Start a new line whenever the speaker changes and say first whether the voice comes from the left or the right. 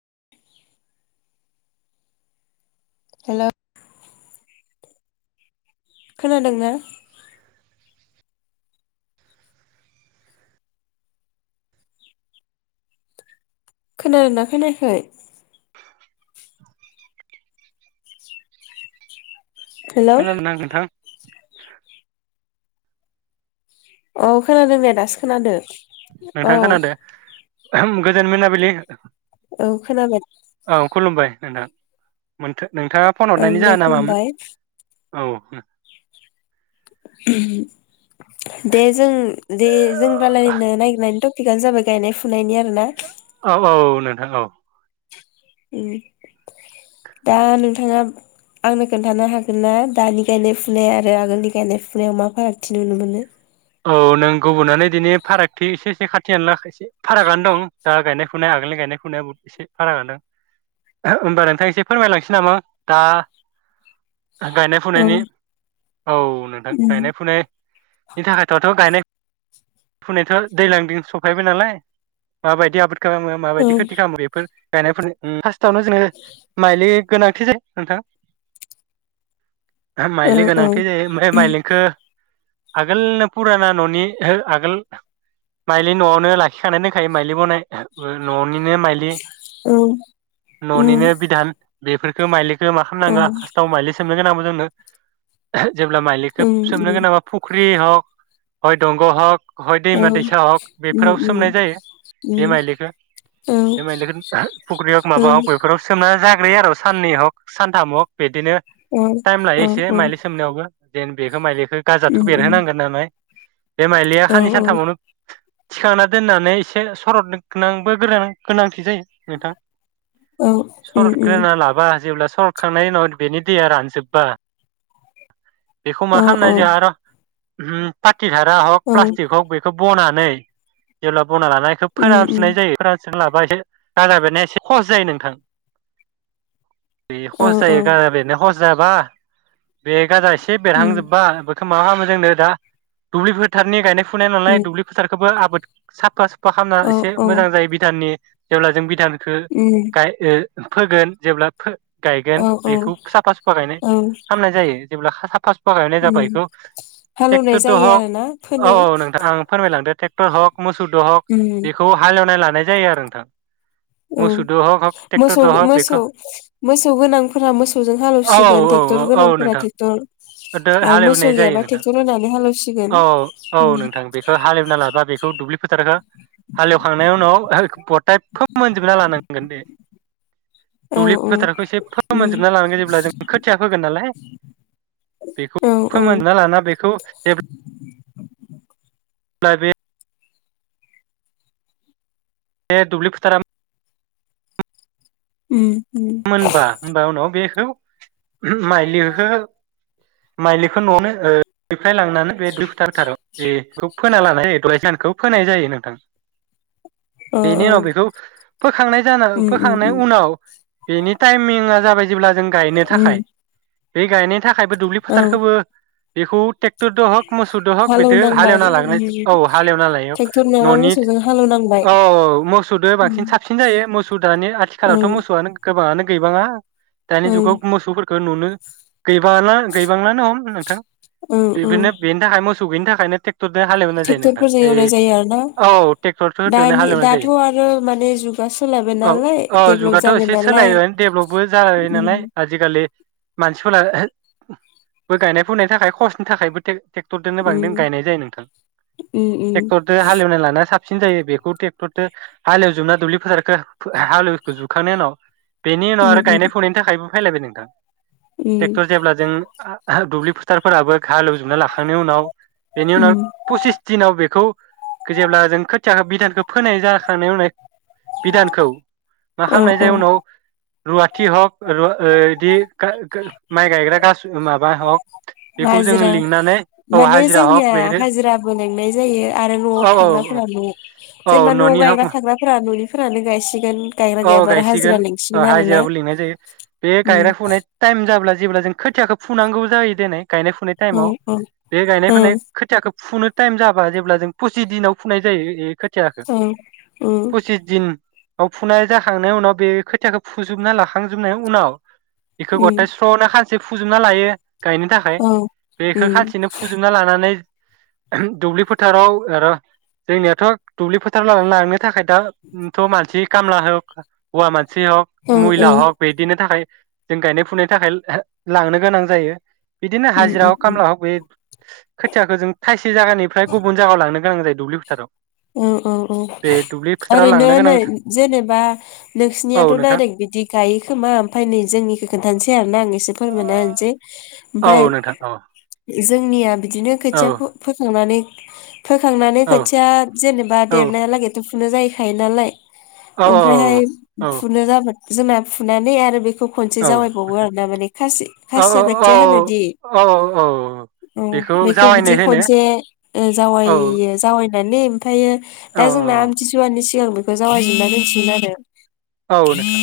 left: [inaudible] हेल' खोनादोंना? खोनादोंना खोनायाखै?
right: [inaudible]
left: हेलौ
right: खोनादोंना नोंथां?
left: औ खोनादों दे दासो खोनादों औ
right: नोंथां खानादों गोजोन मोनाबिलि
left: औ खोनाबाय
right: औ खुलुमबाय नोंथां मोनथो नोंथाङा फन
left: ओं
right: हरनायनि
left: दे
right: जाहोन मामोन?
left: खुलुमबाय
right: औ ओ
left: [unintelligible] दे जों दे जों रालायनो नागिरनानै दं थिगानो जाबाय गायनाय फुनायनि आरो ना
right: हेल'
left: दा नोंथाङा आंनो खोन्थानो हागोन ना दानि गायनाय फुनाय आरो आगोलनि गायनाय फुनायाव मा फारागथि नुनो मोनो
right: औ नों गुबुननानै दिनै फारागथि एसे एसे खाथि खानला एसे फारागआनो दं दा गायनाय फुनाय आगोलनि गायनाय फुनाया बहुत एसे फारागानो होमबा नोंथां एसे फोरमायलांनोसै नामा दा गायनाय
left: औ
right: फुनायनि औ नोंथां
left: उम
right: गायनाय फुनाय दाथ' गायनाय फुनायथ' दैज्लां दिन सफैबाय नालाय माबायदि आब खालामो
left: औ
right: माबायदि खोथि खालामो बेफोर गायनायफोर उम फारसावनो जोङो माइलि गोनांथि जायो नोंथां ओ
left: औ
right: माइलि
left: औ
right: गोनांथि जायो ओमफ्राय माइलिखो आगोलनो फुराना न'नि आगोल माइलि न'आवनो लाखिखानाय दोनखायो माइलि बनायनो न'नि नि माइलि
left: औ उम
right: न'निनो बिधान बेफोर खोमाइलि खो मा
left: औ
right: खामनांगो फारस्टाव माइलि सोमनो गोनां [unintelligible] जेब्ला माइलिखो
left: उम
right: सोमनो
left: उम
right: गोनांल्बा फु ख्रि हक हय दंग' हक हय
left: औ
right: दैमा दैसा हक
left: उम
right: बेफोराव सोमनाय
left: उम
right: जायो
left: उम
right: बे माइलिखो
left: औ
right: बे माइलिखो फुख्रि हग
left: औ
right: माबा हक बेफोराव सोमना [unintelligible] आरो साननै हक सानथाम हग बेदिनो
left: औ
right: टाइम लायो
left: औ
right: एसे
left: औ
right: माइलि सोमनायावबो देन बेखौ माइलिखो थ'
left: उम उम
right: बेरहोनांगोन नालाय। बे माइलिया
left: औ
right: खाननै सानथामावनो थिखांना दोननानै एसे सरदनांबो गोनांथि जायो । नोंथां
left: औ उम उम
right: सरतग्रोना लाबा जेब्ला सरतखांनायनि उनाव बेनि दैया रानजोबबा बेखौ मा
left: औ औ
right: खालामनाय जाया र' [inaudible] [unintelligible] धारा हक
left: औ
right: प्लास्टिक हक बेखौ बनानै जेला बना लानायखौ
left: उम
right: फोरान
left: उम
right: सुननाय जायो फोरा लाबा एसे गाजा बेरनाया एसे खहस जायो नोंथां। बे
left: औ
right: खहस
left: औ
right: जायो गाजा बेरनो खहस जाबा बे गाजा एसे
left: उम
right: बेरहांजोबा माबा खालामो जोंनो दा दुब्लि फोथारनि गायनाय फुनाय नालाय
left: उम
right: दुब्लि फोथारखौबो आबाद साफा खामना
left: औ
right: एसे
left: औ
right: मोजां जायो बिधाननि जेब्ला जों बिधान खो‌
left: उम
right: गाय ओ फोगोन जेब्ला फो
left: औ
right: गायगोन
left: औ
right: बेखौ साफा सुफा गायनाय खामनाय जायो जेब्ला साफा सुफा गायनाय जाबाय बेखौ
left: हालौवनाय
right: ट्रेक्टरजों
left: जायो आरोना फोनो
right: [unintelligible] मोसौदो
left: उम
right: हक बेखौ हालेवना लान नाय जायो आरो नोंथां।
left: औ
right: मोसौजों हक हक ट्रेक्टरजों हक बेखौ
left: मोसौ-मोसौ-मोसौ गोनांफोरा मोसौजों
right: औ औ
left: हालौवसिगोन
right: औ
left: टेक्टर
right: औ औ
left: गोनांफोरा टेक्टर
right: नोंथां
left: आरो मोसौ
right: हालेवनाय जायो
left: गैयाबा
right: नोंथां
left: ट्रेक्टर होनानै हालेवसिगोन
right: औ-औ-औ नोंथां बेखौ हालेवना लाबा बेखौ दुब्लि फोथारखो हालेवखांनायनि उनाव [unintelligible]
left: औ
right: दुब्लि
left: औ
right: फोथारखौ एसे
left: उम
right: फोमोनजोबना लानांगोन जेब्ला जों खोथिया फोगोन नालाय बेखौ
left: औ औ
right: फोमोनना लाना बेखौ जेब ब्ला बे बे दुब्लि फोथारा
left: उम उम
right: मोनबा होनबा उनाव बे [unintelligible] माइलिखो-माइलिखो न'आवनो फाय लांनान [unintelligible] फोना लानाय जायो [unintelligible] [unintelligible] फोनाय जायो नोंथां।
left: अ औ
right: बेनि उनाव बेखौ फोखांनाय जानो
left: उम उम
right: फोखांनाय
left: उम
right: उनाव बेनि टाइमिंआ जाबाय जेब्ला जों गायनो
left: उम
right: थाखाय बे गाइनो थाखायबो दुब्लि
left: औ
right: फोथारखोबो बेखौ टेक टदो हग मोसौदो हक बिदो
left: हालेवनांबाय
right: हालेवना लाग्रोनाय
left: उम
right: औ हालेवना लायो
left: ट्रेक्टर नङाबा
right: ननि
left: मोसौजों हालेवनांबाय
right: औ-औ मोसौदो बांसिन साबसिन जायो मोसौ दानि आथिखालावथ
left: ओं
right: मोसौआनो आनो गैबाङा। दानि
left: ओं
right: जुगाव मोसौफोर गो नुनो गैबाला गैबांलानो हम नोंथां। बिबिनो बेनि थाखाय मोस सौगैनि थाखायनो टेक
left: टेक्टरफोरजों एवनाय जायो आरोना
right: औ ट्रेक्टरफोरजोंनो
left: दानि
right: हालेवनाय
left: दाथ
right: जायो
left: आरो माने जुगा सोलायबाय
right: औ
left: नालाय
right: औ
left: डेभलप
right: जुगाथ'
left: जाबाय
right: एसे
left: ना
right: सोलायबाय डेभलपबो जाबाय नालाय आजिखालि मानसिफोरा बो गायनाय फुनायनि थाखाय खहसनि थाखायबो टेक ट्रेक्टरदोनो बांदिन
left: उम
right: गायनाय जायो नोंथां
left: उम उम
right: ट्रेक्टरजों हालेवनाय लाना साब साबसिन जायो बेखौ ट्रेक्टरदो, हालेवजोबना दुब्लि फोथारखो हालेवखो जोबखांनायनि उनाव। बेनि उनाव आरो
left: उम उम
right: गायनाय फुनायनि थाखायबो फायलायबाय नोंथां।
left: उम
right: ट्रेक्टर जेब्ला जों आ दुब्लि फोथारफोराबो हालौजोबना लाखांनायनि उनाव। बेनि उनाव
left: उम
right: पसिस दिनाव बेखौ। जेब्ला जों खोथियाखौ बिधानखौ फोनाय जाखांनाय उनाय। बिधानखौ मा
left: औ
right: खामनाय
left: औ
right: जाय उनाव। रुवाथि हक र यैदि गा गा माइ गायग्रा गास माब बा हक। बेखौ जोङो
left: हाजिरा,
right: लिंनानै औ
left: माने
right: हाजिरा हक
left: जोंनिया
right: बे
left: हाजिराबो लेंनाय जायो। आरो नआव
right: औ औ औ
left: थाग्राफोरानो
right: औ
left: जेनेबा नआव
right: न'नि हक
left: गायग्रा थाग्राफोरा ननिफोरानो गायसिगोन। गायग्रा
right: औ
left: गैयाबा आरो
right: गायसिगोन
left: हाजिरा लेंसि
right: ओ हाजिराबो लिंनाय जायो, बे गायग्रा फुनाय टाइम। जाब्ला जेब्ला जों खोथियाखौ फुनांगौ जायो देनाय। गायनाय फुनाय
left: औ
right: टाइमाव
left: औ
right: बे गायनाय
left: औ
right: फुनाय खोथियाखौ। फुनो टाइम जाबा जेब्ला जों पसिस दिनाव फुनाय जायो। थियाखो,
left: औ उम
right: पसिस दिन। औ फुनाय जाखांनायनि उनाव बे खोथाखौ फुजोबना लाखांजोबनायनि उनाव। बेखौ
left: उम
right: गथाय स्रनो खाज एसे फोजोबना लायो। गायनो थाखाय
left: औ
right: बेखौ
left: उम
right: खानसेनो फुजोबना लानानै। दुब्लि फोथाराव आर जोंनियाथ दुब्लि फोथाराव लां लांनो। थाखाय दाथ' मानसि खालाहो हुवामानसि सि हक,
left: औ औ
right: महिला हक बेदिनो थाखायाय। जों गायनाय फुनायनि थाखाय लांनो गोनां जायो। बिदिनो
left: उम
right: हाजिरा
left: उम
right: हक,
left: उम
right: खामला हक बे खोथियाखौ जों थाइसे जायगानिफ्राय गुबुन जगायाव लांनो गोनां जायो। दुब्लि फोथाव।
left: औ औ औ ओरैनो
right: लांनो
left: नै
right: गोनां
left: जेनेबा नों
right: औ
left: सिनयाथ'
right: नोंथां
left: डाइरेक्ट बिदि गायो खोमा ओमफ्राय नै जोंनिखौ खोन्थानोसै आरोना आं एसे फोरमाना होनसै।
right: औ
left: ओमफ्राय
right: नोंथां औ
left: जोंनिया बिदिनो खोथियाखौ फोखां मने फोखांनानै
right: औ
left: खोथिया जेनेबा
right: औ
left: देरनाया लागैथ जाहैखायो नालाय
right: औ
left: ओमफ्रायहाय
right: औ
left: फुनो जाबाय। जोंना फुनानै आरो बेखौ खनसे
right: औ
left: जावायबावो आरोना माने खा खासिया
right: औ
left: खोथिया होनोदि
right: औ औ
left: औ बेखौ
right: जावायनाय
left: बिदि
right: होनो
left: खनसे जावै
right: औ
left: [unintelligible] ओमायो
right: औ
left: दाय जोंना आमथिसुआनि सिगां बेखौ जावै जोबनादोनसिगोन आरो
right: औ नोंथां।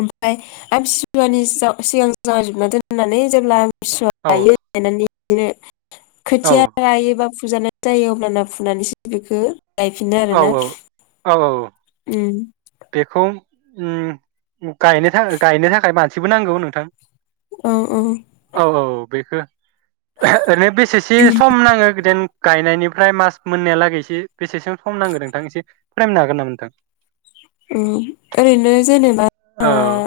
left: ओमफफ्राय आम सिसुवानि सिगां जाजोबना दोननानै जेब्ला सुइ
right: औ
left: बायो बायनानै [unintelligible] खुथिया रायोब्ला फुजान जायो अब्लाना फुनानैसो बेखौ। गायफिनो आरो
right: औ
left: ना
right: औ
left: ओम ।
right: उ गायनो गायनो थाखाय मानसिबो नांगौ नोंथां।
left: औ औ
right: औ औ बेखौ ओरैनो बेसेसे सम नाङो बिदिनो गायनायनि फ्राय मास मोननायालागैसे बेसेसो सम नांगोन नोंथां एसे फोरमायनो हागोन नामा नोंथां?
left: उम ओरैनो जेनेबा
right: औ।
left: ओ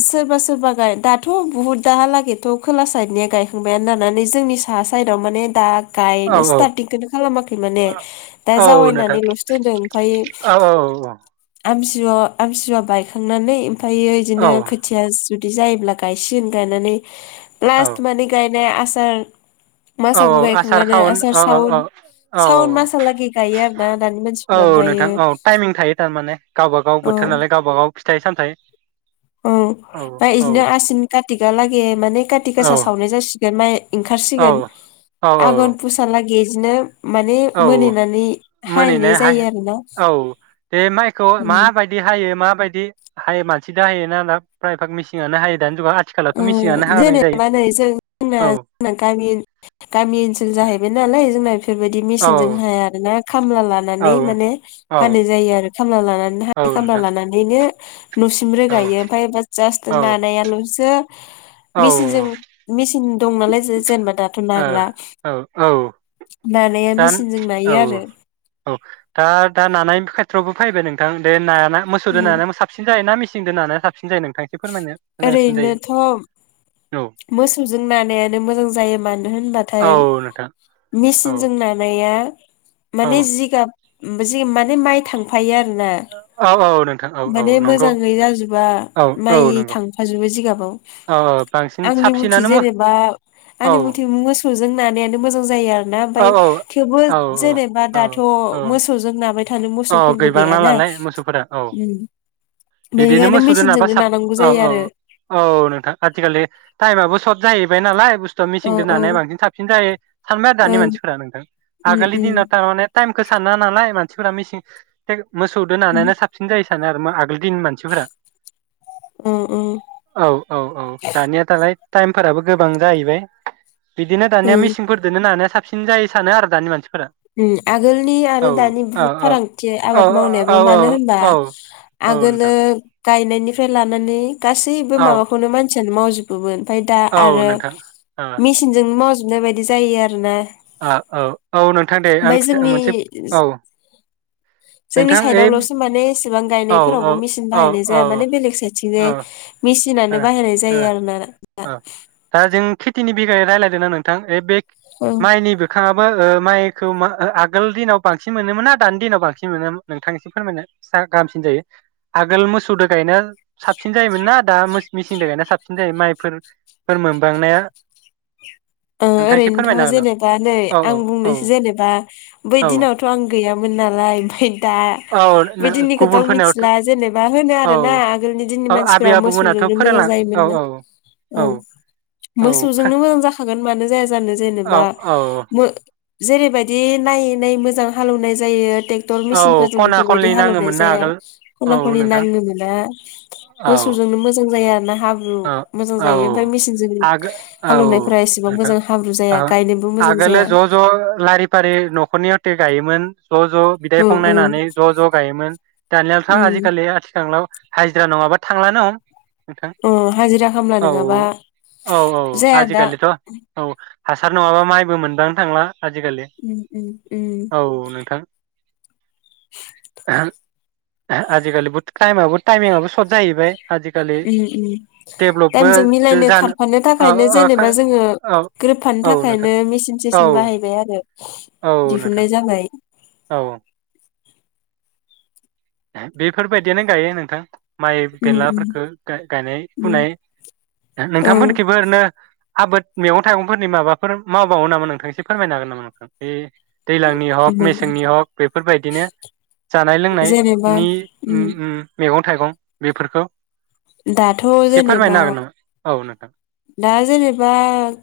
left: सोरबा सोरबा गाय दाथ' बुहुद दाहालागैथ' खोला साइदनिया गायखांबायानो होननानै जोंनि साहा साइदआव माने दा
right: औ
left: गायनो स्टारथिंखौनो खालामाखै माने
right: औ
left: दा
right: औ नोंथां
left: जावायनानैल'सो दोनदों ओमफ्राय
right: औ औ
left: आमस सुवा आमथिसुवा बायखांनानै ओमफ्रायो
right: औ
left: बिदिनो खोथिया जुदि जायोब्ला गायसिगोन गायनानै
right: औ
left: लास माने गाय ने आसार
right: औ औ
left: मासावबो
right: आसार
left: गायखाङानो
right: सावन
left: आसार
right: औ औ
left: सावन
right: औ
left: सावन
right: औ
left: मासालागै गायो आरो ना दानि मानसिफ्रा
right: औ नोंथां
left: ओमफ्रायो
right: औ टाइमिं थायो थारमाने गावबा गाव
left: औ
right: बोथोर नालाय गावबा गाव फिथाइ सामथाय
left: औ ओमफ्राय बिदिनो आसिन कातिकालागै माने
right: औ
left: कातिगासा सावनाय जासिगोन माइ ओंखारसिगोन
right: औ औ
left: आघोन
right: औ
left: फुसा लागै बिदिनो माने
right: औ
left: मोनहैनानै हाहैनाय जायो
right: मोनहैनाय
left: आरोना
right: औ बे माइखौ माबायदि हायो मा दि हायो मानसि जों हायोना दा फ्राय भाग मेसिनानो हायो दानि जुगाव आथिखालावथ' मिसिनानो
left: उम
right: हानाय जायो
left: जेनेबा नै जों ना
right: औ
left: जोंना गामि गामि ओनसोल जाहैबाय नालाय जोंना बेफोरबायदि बिदि मेसिन जों
right: औ
left: हाया आरो ना खामला
right: औ
left: लानानै माने
right: औ
left: हानाय जायो आरो खामला ला लाना
right: औ
left: खामला
right: नोंथां
left: लानानैनो न'सिम
right: औ
left: रोगायो ओमफ्राय जास्त
right: औ
left: नानायाल'
right: औ
left: मेसिनजों
right: ओ
left: मेसिन दं नालाय जे जेनेबा दाथ'
right: ओ
left: नाग्रा
right: औ औ
left: नानाया
right: दा
left: मेसिनजों
right: औ
left: नायो आरो
right: औ दा दा नानाय खेथ्रयावबो फैबाय नोंथां दे नाया मोसौजों नानाया साबसिन जायो ना मेसिन सिनजों नानाया साब सिन जायो नोंथां एसे फोरमायनो मोजांसिन
left: ओरैनोथ'
right: जायो
left: मोसौजों नानायानो मोजां जायो मानो
right: औ
left: होनबाथाय
right: नोंथां औ
left: मेचिनजों नानाया
right: औ
left: माने जिगाब उम जि माने माइ थांफायो आरो ना
right: औ औ नोंथां औ औ
left: माने
right: नंगौ
left: मोजाङै जाजोबा
right: औ औ
left: माइ
right: नंगौ
left: थां फाजोब बेजिगाबाव
right: औ औ टां
left: आंनि मथि जेनेबा
right: औ
left: आंनि मथि मोसौजों नानायानो मोजां जायो आरो ना
right: औ
left: ओमफफ्राय थेवबो
right: औ
left: जेनेबा दाथ' मोसौजों नाबाय थानो
right: अह
left: मोसौफोरबो गैयाना
right: गैबांनानालाय मोसौफोरा औ
left: उम
right: बिदिनो
left: बेनिखायनो
right: मोसौदो नाबा
left: मेचिनजोंनो
right: साफ
left: नानांगौ
right: औ
left: जायो
right: औ
left: आरो
right: औ नोंथां आथिखाललि टाइमाबो सथ जाहैबाय नालाय बुस थ'
left: औ
right: मिसिंदो
left: औ
right: नानाया बांसिन थाबसिन जायो सानबाय आरो दानि
left: ओं
right: मानसिफोरा नोंथां
left: उम
right: आगोलनि दिनाव
left: उम
right: थारमाने टाइमखौ साना नालाय मान फ्रा मिसिं टेक मोसौदो नानायना साबसिन जायो। सानो‌ आरोमा आगोल दिन मानसिफोरा
left: अ
right: औ औ औ दानिया दालाय टाइमफोराबो गोबां जाहैबाय। बिदिनो दानिया
left: ओं
right: मिसिंफोरदोनो नानाया साबसिन। सिन जायो सानो आरो दानि मानसि
left: उम आगोलनि आरो दानि
right: औ
left: बहुद
right: औ
left: फारांथि
right: औ
left: आबाद
right: औ
left: मावनायाबो मानो होनबा
right: औ औ
left: आगोलो
right: नोंथां
left: गायनायनिफ्राय लानानै गासैबो
right: औ
left: माबाखौनो मानसि मावजोबोमोन ओमफाय दा
right: औ
left: आरो
right: नोंथां ओ
left: मिसिनजों मावजुब नो बायदि जायो आरो ना।
right: ओ औ नोंथां दे आं
left: ओमफाय
right: खिथा
left: जोंनि
right: मोनसे औ
left: जोंनि
right: नोंथां ओइ
left: साइदआवल'सो माने एसेबां
right: औ औ
left: गायनायफोरावबो मिसिन
right: औ
left: बाहायनाय जाया
right: औ
left: माने बेलेग साइडथिंजाय
right: ओ
left: मि तिनानो
right: ओ
left: बाहायनाय जायो आरो ना दा
right: टिनि बिगायै रायलायदो ना नोंथां ओइ बे
left: ओ
right: माइनिबो खाब बो ओ माइखौ मा ओ आगोल दिनाव बांसिन मोनोमोनना दानि दिनाव बांसिन मोनोमोन नोंथां इसे फोरमायनाय सा गाहामसिन जायो। आगोल मोसौदो गायनाया साबसिन जायोमोन ना दा मोस मिसिनदो गायनाया साबसिन जायो माइफोरफोर फोर मोनबांनाया?
left: ओ
right: नोंथाङा एसे
left: ओरैनोथ'
right: फोरमायनो
left: जेनेबा नै
right: हागोन
left: आं
right: नामा? औ
left: बुंनोसै जेनेबा बै दिनावथ' आं गैया मोन नालाय ओमफाय दा
right: औ
left: बे
right: औ औ
left: दिननिखौथ' आं
right: गुबुनफोरनियावथ'
left: मिथिला जेनेबा होनो
right: औ
left: आरोना आगोलनि दिननि
right: औ आबै
left: मानसिफोरा
right: आबौमोनाथ'
left: मोसौजोंनो मोजां
right: फोरोंलां
left: जायोमोन
right: औ
left: ना, औ
right: औ
left: मोसौजोंनो मोजां जाखा गोन मानो जया जा जानो जेनेबा
right: औ औ
left: मो जेरैबायदि नायै नायै मोजां हालोवनाय जायो। टेक्टर
right: औ
left: मेसिनफोरजों
right: खना
left: बेफोरबायदि
right: खनलि
left: हालौवनाय
right: नाङोमोन ना
left: जाया
right: आगोल
left: खना
right: औ
left: खनि
right: नोंथां
left: नांनो मोना
right: औ
left: मोसौजोंनो मोजां जाया आरोना हाब्रु
right: औ
left: मोजां
right: औ
left: जायो ओमफाय मेचिनजों
right: आगो औ
left: हालौवनाय
right: नोंथां ओ आगोलो
left: जाया
right: ज' ज' लारि फारि न'खरनिया ते गायोमोन। ज' ज' बिदा
left: उम
right: बिफं
left: उम
right: नायनानै ज' ज' गायोमोन दानियाथ'
left: उम
right: आजिखालि आथिखालाव हाजिरा नङाबा थांलानो हम
left: अ हाजिरा खामला
right: औ
left: नङाबा
right: औ औ
left: जाया दा
right: आजिखालिथ' औ हासार नङाबा माइबो मोनदांनो थांला। आजिखालि
left: उम उम
right: औ
left: उम
right: नोंथां। [unintelligible] आजिखालि बुत टाइमाबो टाइमिंआबो सर्ट जाहैबाय। आजिखालि
left: उम उम
right: डेभलपबो
left: टाइमजों मिलायनो
right: जानो
left: खारफानो
right: औ
left: थाखायनो
right: औ
left: जेनेबा जोङो
right: औ
left: ग्रोबफानो
right: औ नोंथां
left: थाखायनो मेचिन
right: औ
left: सेचिन बाहायबाय आरो
right: औ नोंथां
left: दिहुननाय जाबाय।
right: औ हा बेफोरबायदियानो गायो नोंथां। माइ
left: उम उम
right: बेलाफोरखो गाय गायनाय
left: उम
right: फुनाय हा
left: औ
right: नोंथांमोनखिबो ओरैनो आबाद मैगं थाइगंफोरनि माबाफोर मावबावो नामा नोंथां एसे फोरमायनो हागोन नामा नोंथां बे दैलांनि हक मेसेंनि हक बेफोरबायदिनो जानाय लोंनाय
left: जेनेबा
right: नि उम उम मेगन थाइगं बेफोरखौ
left: दाथ'
right: एसे
left: जेनेबा
right: फोरमायनो हागोन नामा औ नोंथां
left: दा जेनेबा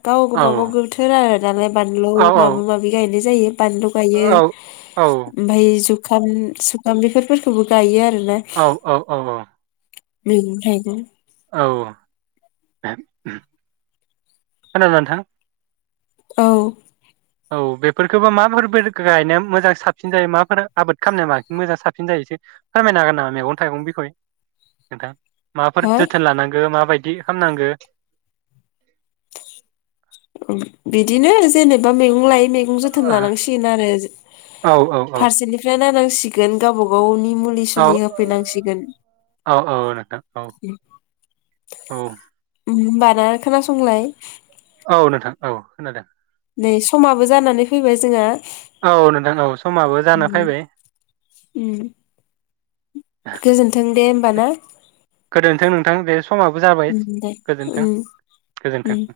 left: गाव
right: औ
left: गावबागाव गोथोर आरो दालाय बानलौ
right: औ
left: माबा माबि गायनो ज जायो। बानलु गायो
right: औ औ
left: ओमफाय जुग खाम सुखाम बेफोर फोरखौबो गायो आरो
right: औ औ औ अ
left: मेगं थाइगं
right: औ ओम उम खोनादो नोंथां
left: औ।
right: औ बेफोरखोबा मा फोरमायनो गायनाया मोजां साबसिन जायो माफोरा आबाद खामनाया बांसिन मोजां साबसिन जायो एसे फोरमायनो हागोन नामा मेगन थाइगं बिखय नोंथां? माफोर
left: हा
right: जोथोन लानांगो माबायद बि खामनांगो।
left: ओम बिदिनो जेनेबा मैगं लाय मेगं जोथोन लानांसिगोन आरो जो
right: औ औ
left: फारसेनिफ्राय नानां सिगोन गावबा गावनि मुलि
right: औ ओ
left: सुलि होफैनांसिगोन
right: औ औ नोंथां औ औ।
left: उम बाना खोनासंलाय
right: औ नोंथां औ खोनादों।
left: नै समाबो जानानै फैबाय जोंहा।
right: औ नोंथां औ समाबो जाना फैबाय।
left: गोजोनथों [unintelligible]
right: गोदोन्थों नोंथां बे समाबो जाबाय
left: उम दे उम उम।
right: गोजोनथों-गोजोनथों। [inaudible]